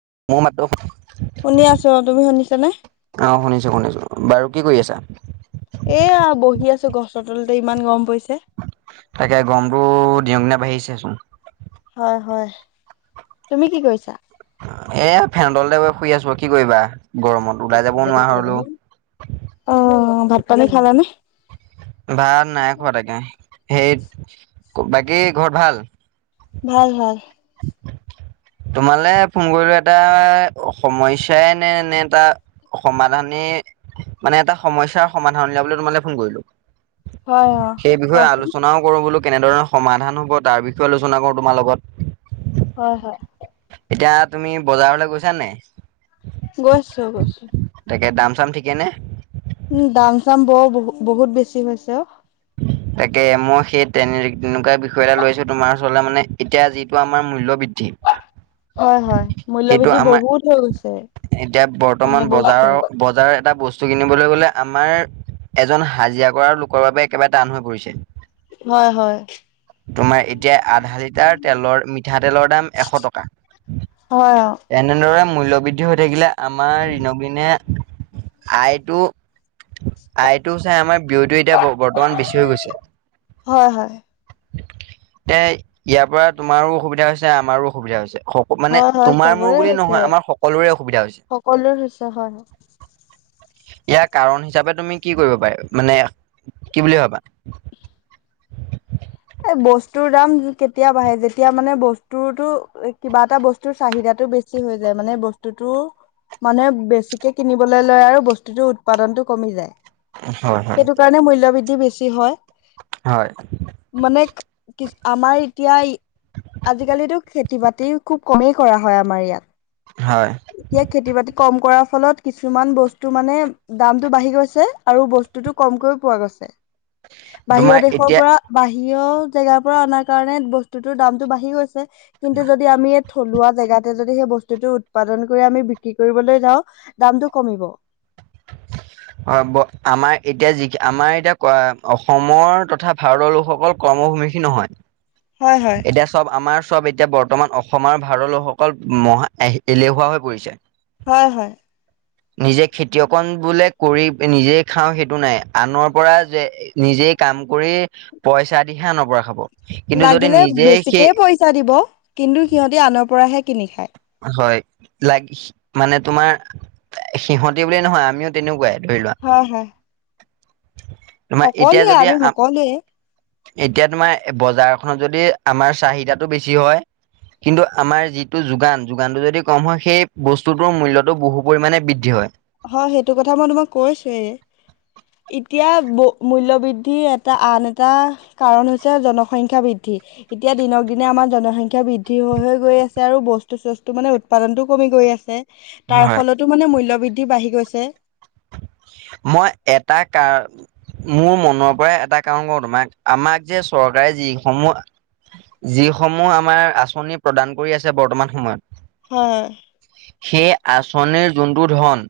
[unintelligible] শুনি আছো তুমি শুনিছানে। অ শুনিছো শুনিছো বাৰু কি কৰি আছা? এয়া বহি আছো গছৰ তলতে ইমান গৰম পইছে। তাকে গৰমটো দিনক দিনে বাঢ়িছেচোন। হয় হয় তুমি কি কৰিছা? এ ফেডলতে গ শুই আছো কি কৰিবা। গৰমত ওলাই যাবও নোৱাৰালো। অ' ভাত পানী খালানে? ভাত নাই খোৱা তাকে সেই বাকী ঘৰত ভাল। ভাল ভাল। [inaudible] তোমালে ফোন কৰিলো এটা সমস্যাই নে নে এটা। সমাধানে মানে এটা সমস্যাৰ সমাধান উলিয়াবলৈ তোমালে ফোন কৰিলো। হয় অ সেই বিষয়ে কোৱাচোন আলোচনাও কৰো বুলি। কেনেধৰণৰ সমাধান হ'ব তাৰ বিষয়ে আলোচনা কৰো তোমাৰ লগত। হয় হয়। এতিয়া তুমি বজাৰলৈ গৈছ নে? গৈছো গৈছো। তাকে দাম চাম থঠিকে নে উম দাম চাম বৰ বহ বহুত বেছি হৈছে অ তাকে মই সেই তেনে তেনেকুৱা বিষয় এটা লৈছো তোমাৰ ওচৰতে মানে এতিয়া যিটো আমাৰ মূল্য় বৃদ্ধি ঠ অ হয় মূল্্য ভৃদ্ধি বহুত হৈ গৈছে এতিয়া মানে বৰ্তমান বস্তু বজাৰৰ বজাৰৰ এটা বস্তু বস্তু কিনিবলৈ গলে আমাৰ এজন হাজিৰা কৰা লোকৰ বাবে একেবাৰে টান হৈ পৰিছে হয় হয় তোমাৰ এতিয়া আধা লিটাৰ তেলৰ ম পিঠাতেলৰ দাম এশ টকা হয় অ এনেদৰে মূল্্য বৃদ্ধি হৈ থাকিলে আমাৰ ঋণবিনে আইতটো আইতটো চাই আমাৰ বিতটো এতিয়া বৰ অন বেছি হৈ গৈছে হয় হয় তে ইয়াৰ পৰা তোমাৰো অসুবিধা হৈছে আমাৰো অসুবিধা হৈছে স মানে হয় হয় তোমাৰ মোৰ চবৰে বুলি হৈছে নহয় আমাৰ সকলোৰে অসুবিধা হৈছে সকলোৰে হৈছে হয় ইয়াৰ কাৰণ হিচাপে তুমি কি কৰিব পাৰে মানে কি বুলিুলিয়ে ভাবা এ বস্তুৰ দাম কেতিয়া বাঢ়ে যেতিয়া মানে বস্তুতো কিবা এটা বস্তুৰ চাহিদা ো বেছি হৈ যায় মানে বস্তুতটো মানুে বেছিকে কিনিবলৈ লয় আৰু বস্তুতটো উৎপাদনতটো কমি যায় হয় হয়। সেইটো কাৰণে মূল্্যয় বৃদ্ধি বেছি হয় হয় মানে কি আমাৰ এতিয়া আজিকালিতো খেতি বাতি খুব কমেই কৰা হয় আমাৰ ইয়াত হয় এতিয়া খেতি বাতি কম কৰা ফলত কিছুমান বস্তু মানে দামতটো বাঢ়ি গৈছে আৰু বস্তুতটো কমকৈও পোৱা গৈছে তোমাৰ বাহিৰ দেশৰ এতিয়া পৰা বাহিৰ জেগাৰ পৰা অনাৰ কাৰণে বস্তুতৰ দামতটো বাঢ়ি গৈছে কিন্তু যদি আমি এই থলুৱা জেগাতে যদি সেই বস্তুতটো উৎপাদন কৰি আমি বিক্ৰী কৰিবলৈ যাওঁ দামটো কমিব হয় আমাৰ এতিয়া যি আমাৰ এতিয়া ক অসমৰ তথা ভাৰতৰ লোকসকল কৰ্মভূমিখিন নহয় হয় হয়। এতিয়া চব আমাৰ চব এতিয়া বৰ্তমান অসম আৰু ভাৰৰ লোকসকল মহা এলেহুৱা হৈ পৰিছে হয় হয় নিজে খেতিয়কন বোলে কৰি নিজেই খাওঁ সেইটো নাই আনৰ পৰা যে নিজেই কাম কৰি পইচা দিহে আনৰবৰা খাব কিন্তু যদি লাগিলে নিজেই সেই সিহঁতে আনৰ পৰাহে কিনি খায়। হয় লাগ মানে তোমাৰ সিহতি বুলিয়ে নহয় আমিও তেনেকুৱাই ধৰি লোৱা হা হা তোমাৰ এতিয়া যদি আ সকলোৱে এতিয়া তোমাৰ বজাৰখনত যদি আমাৰ চাহিদাটো বেছি হয় কিন্তু আমাৰ যিটো যোগান যোগানটো যদি কম হয় সেই বস্তুটোৰ মূল্যটো বহু পৰিমাণে বৃদ্ধি হয় হয় সেইটো কথা মই তোমাক কৈছোয়েই এতিয়া মূল্য বৃদ্ধিৰ এটা আন এটা কাৰণ হৈছে জনসংখ্য্া বৃদ্ধি এতিয়া দিনক দিনে আমাৰ জনসংখ্য্া বৃদ্ধি হৈ হৈ গৈ আছে আৰু বস্তু চস্তু মানে উৎপাদনতটো কমি গৈ আছে তাৰ হয়। ফলতো মানে মূল্্য বৃদ্ধি বাঢ়ি গৈছে মই এটা কাৰ মোৰ মনৰ পৰাই এটা কাৰণ কৰো তোমাক আমাক যে চৰকাৰে যিসমূহ যিসমূহ আমাৰ আঁচনি প্ৰদান কৰি আছে বৰ্তমান সময়ত হ সেই আঁচনিৰ যোনটো ধন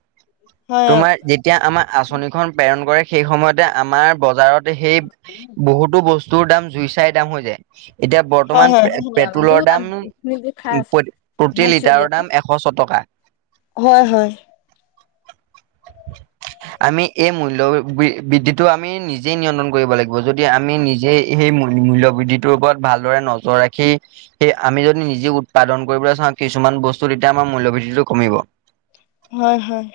হয় তোমাৰ যেতিয়া আমাৰ আচনিখনন প্ৰেৰণ কৰে সেই সময়তে আমাৰ বজাৰতে সেই বহুতো বস্তু তৰ দাম জুই চাই দাম হৈ যায় এতিয়া হয় বৰ্তমান হয় হয় পেট্ৰলৰ দাম প্ৰতি লিটাৰৰ দাম এশশ ক টকা হয় হয় আমি এই মূল্য় বৃদ্ধিটো আমি নিজে নিয়ন্ত্ৰণ কৰিব লাগিব যদি আমি নিজে সেই মূল্য় বৃদ্ধি তৰ ওপৰত ভালদৰে নজৰ ৰাখি স আমি যদি নিজে উৎপাদন কৰিবলৈ চাওঁ কিু কিছুমান বস্তু তেতিয়া আমাৰ মূল্যবৃদ্ধিটো কমিব হয় হয়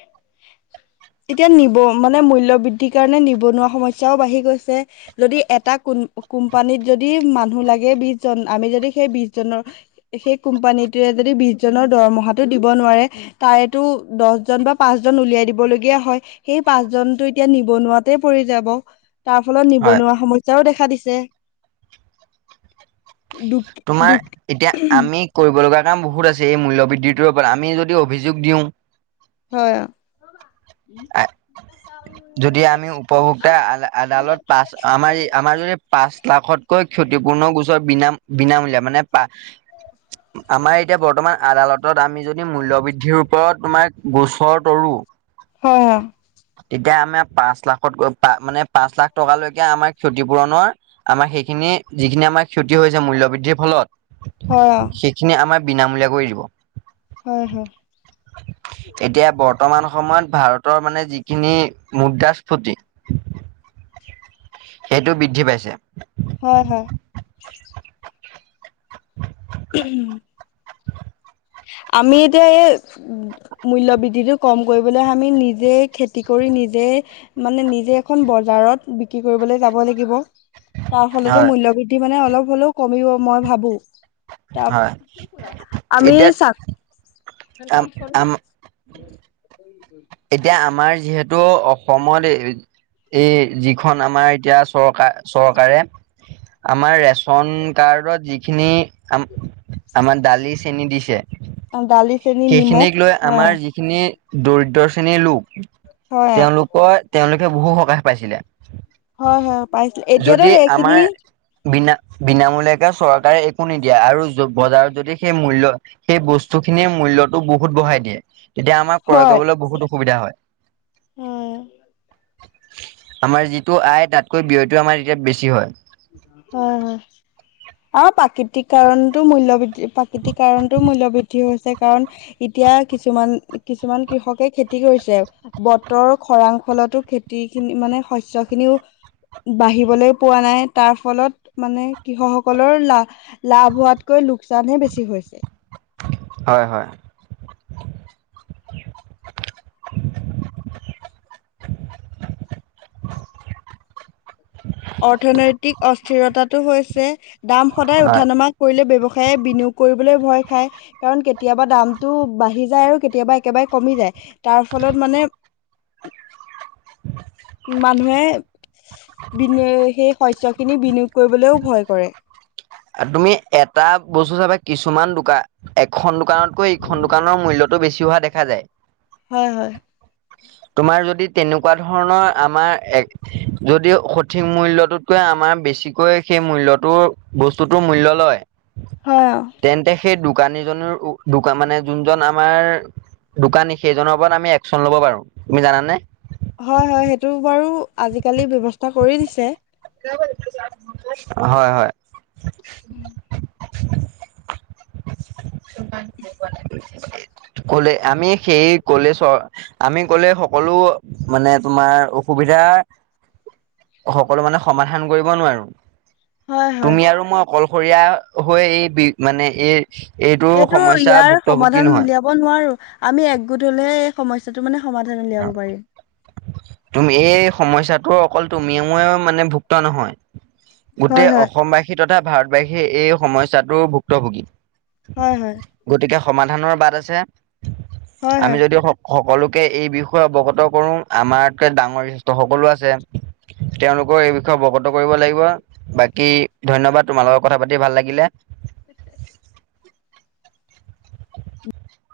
এতিয়া নিব মানে মূল্য় বৃদ্ধিৰ কাৰণে নিবনুৱা সমস্য়াও বাঢ়ি গৈছে যদি এটা কোন কোম্পানীত যদি মানুহ লাগে বিশ জন আমি যদি সেই বিশজনৰ সেই কোম্পানীটয়ে যদি বিশজনৰ দৰমহাটো দিব নোৱাৰে তাই টো দহজন বা পাঁচজন উলিয়াই দিবলগীয়া হয় সেই পাঁচজনতটো এতিয়া নিবনুৱাতে পৰি যাব তাৰ ফলত হয় নিবনুৱা সমস্যাও দেখা দিছে দুখ তোমাৰ দুখ এতিয়া আমি কৰিব লগা াম বহুত আছে এই মূল্য বৃদ্ধিটোৰ ওপৰত আমি যদি অভিযোগ দিওঁ হয় যদি আমি উপভোক্তা আদালত পাঁচ আমাৰ আমাৰ যদি পাঁচ লাখত কৈ ক্ষতিপূৰ্ণ গোচৰ বিনাম বিনামূলীয়া মানে প আমাৰ এতিয়া বৰ্তমান আদালতত আমি যদি মূল্য় বৃদ্ধিৰ ওপৰত তোমাৰ গোচৰ তৰো হয় হয় তেতিয়া আমাৰ পাঁচ লাখতক মানে পাঁচ লাখ টকালৈকে আমাৰ ক্ষতিপূৰণৰ আমাৰ সেইখিনি যিখিনি আমাৰ ক্ষতি হৈছে মূল্য বৃদ্ধিৰ ফলত হয় সেইখিনি আমাৰ বিনামূলীয়া কৰি দিব হয় হয় এতিয়া বৰ্তমান সময়ত ভাৰতৰ মানে যি খিনি মুদ্ৰাস্ফুটি সেইটো বৃদ্ধি পাইছে হয় হয় উম আমি এতিয়া এই মূল্য় বৃদ্ধিটো কম কৰিবলৈ আমি নিজে খেতি কৰি নিজে মানে নিজে এখন বজাৰত বিক্ৰী কৰিবলৈ যাব লাগিব তাৰ ফলতো হয় মূল্্য বৃদ্ধি মানে অলপ হ'লেও কমিব মই ভাবো ত হয় আমি এতিয়া ঘ আম কাম থৰি আম দ এতিয়া আমাৰ যিহেতু অসমত এই যিখন আমাৰ এতিয়া চৰকাৰ চৰকাৰে আমাৰ ৰেচন কাৰ্ডৰ যিখিনি আমাৰ দালি চেনি দিছে দালি চেনি নিমখ সেইখিনিক লৈ হয় আমাৰ যিখিনি দৰিদ্ৰ শ্ৰেণীৰ লোক হয় তেওঁলোকৰ তেওঁলোকে বহু সকাহ পাইছিলে হয় হয় পাইছিলো এতিয়াতো যদি আমাৰ সেইখিনি বিনা বিনামূলাকে চৰকাৰে একো নিদিয়ে আৰু বজাৰত যদি সেই মূল্য় সেই বস্তু এইখিনিয়ে মূল্যত বহুতঢ়াই দিয়ে তেতিয়া আমাৰ ক্ৰয় হয় কৰিবলৈ বহুত অসুবিধা হয় আমাৰ যিটো আয় তাতকৈ ব্যয়তটো আমাৰ এতিয়া বেছি হয় হয় হয় অ প্ৰাকৃতিক কাৰণতো মূল্য় বৃদ্ধি প্ৰাকৃতিক কাৰনতটো মূল্য় বৃদ্ধি হৈছে কাৰণ এতি এতিয়া কিছুমান কিছুমান কৃষকে খেতি কৰিছে বতৰৰ খৰাং ফলতো খেতি খিন মানে শস্য খিনিও বাঢ়িবলৈ পোৱা নাই। তাৰ ফলত মানে কৃষকসকলৰ লা- লাভ হোৱাতকৈ ল লোকচানহে বেছি হৈছে। হয় - হয়। [inaudible] অৰ্থনৈতিক অস্থিৰতাটো হৈছে দাম সদায় হয় উঠা নমা কৰিলে ব্যৱসায়ে বিনিয়োগ কৰিবলৈ ভয় খাই কাৰণ কেতিয়াবা দামটো বাঢ়ি যায় আৰু কেতিয়াবা একেবাৰে কমি যায় তাৰ ফলত মানে। [inaudible] মানুহে বিনি সেই শস্যসিনী বিনিয়োগ কৰিবলৈও ভয় কৰে। তুমি এটা বস্তু চাবা কিছুমান দোকান এখন দোকানতকৈ এইখন দোকানৰ মূল্যত। টো বেছি হোৱা দেখা যায়। হয় - হয়। তোমাৰ যদি তেনেকুৱা ধৰণৰ আমাৰ এক যদি সঠিক মূল্যটোতকৈ আমাৰ বেছিকৈ সেই মূল্যটো বস্তুটো মূল্য লয়। অ', তেন্তে সেই দোকানী জনৰোকান মানে যোনজন আমাৰ দোকানী সেইজনৰ ওপৰত আমি একচন ল'ব প পাৰো তুমি জানে? হয় - হয় সেইটো বাৰু আজিকালি ব্যৱস্থা কৰি দিছে। হয় - হয়। [unintelligible] কলে আমি সেই কলে চ আমি কলে সকলো মানে তোমাৰ অসুবিধা এতিয়া সকলো মানে সমাধান কৰিব নোৱাৰো। হয় হয় তুমি আৰু মই অকলশৰীয়া হৈ এই বি মানে এই এইটো সমস্যা ইয়াৰ ভুক্তভুক্তি সমাধান নহয়। উলিয়াব নোৱাৰো আমি একগোট হলেহে এই সমস্যাতো মানে সমাধান উলিয়াব পাৰিম। তুমি এই সমস্যাত অকলটো তুমিয়ে ময়ে মানে ভুক্ত নহয় হয় গোটেই হয় অসমবাসী তথা ভাৰতবাশী এই সমস্যটো ভুক্তভোগী। হয় - হয়। গতিকে সমাধানৰ বাট আছে, হয় আমি হয়। যদিও স সকলোকে এই বি ষয় অৱগত কৰো আমাৰতকৈ ডাঙৰ বিশেষ্ঠ সকলো আছে। তেওলোকৰ এই বিষয়ে অৱগত কৰিব লাগিব বাকী ধন্যবাদ তোমাল লগত কথা পাতি ভাল লাগিলে।